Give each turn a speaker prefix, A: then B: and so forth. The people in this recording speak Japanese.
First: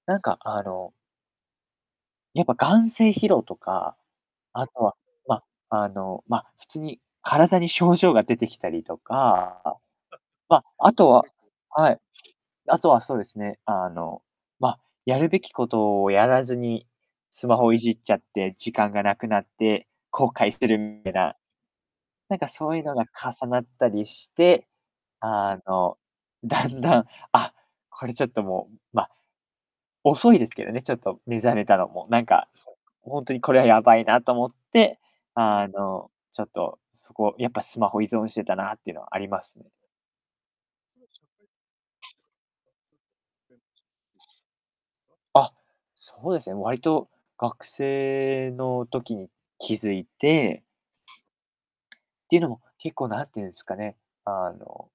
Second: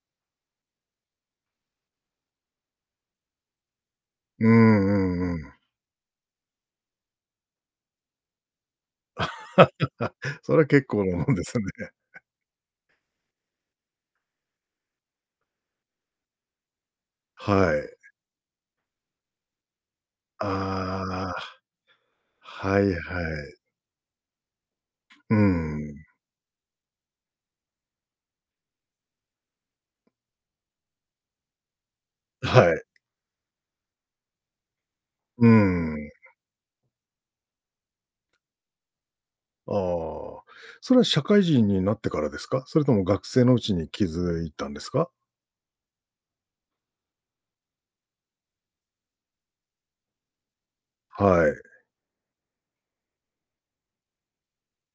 A: なんかあのやっぱ、眼精疲労とか、
B: うーん、
A: あとは、
B: うん
A: ま、
B: うん。
A: あの、ま、普通に体に症状が出てきたりとか、あ、
B: そ
A: ま、
B: れ、結
A: あ
B: 構
A: と
B: な
A: は
B: もんですね。
A: はい。あとは、そうですね、あの、ま、やるべきことをやらずに、スマホ
B: は
A: いじ
B: い。
A: っちゃって、時間がなくなって後悔する [unintelligible] たい
B: あ
A: な、
B: あ。
A: なんかそう
B: は
A: ゆ
B: いは
A: のが重
B: い。
A: なったりして、
B: う
A: あ
B: んう
A: の、
B: ん。
A: だんだん、あ、これちょっともうま、遅いですけどね、ちょっと目覚めたのも、なんか、
B: はい。
A: ほんとにこれはやばいなと思って、
B: うー
A: あ
B: ん、うん。
A: の、ちょっと、そこ、やっぱスマホ依存してたなっていうのあります。
B: ああ、それは社会人になってからですか？それとも学生のうちに気づいたんですか？
A: あ、そうです、も、わりと、学生の時に気づいて
B: はい。
A: ていうのも、結構、なんてゆうんすかね、あの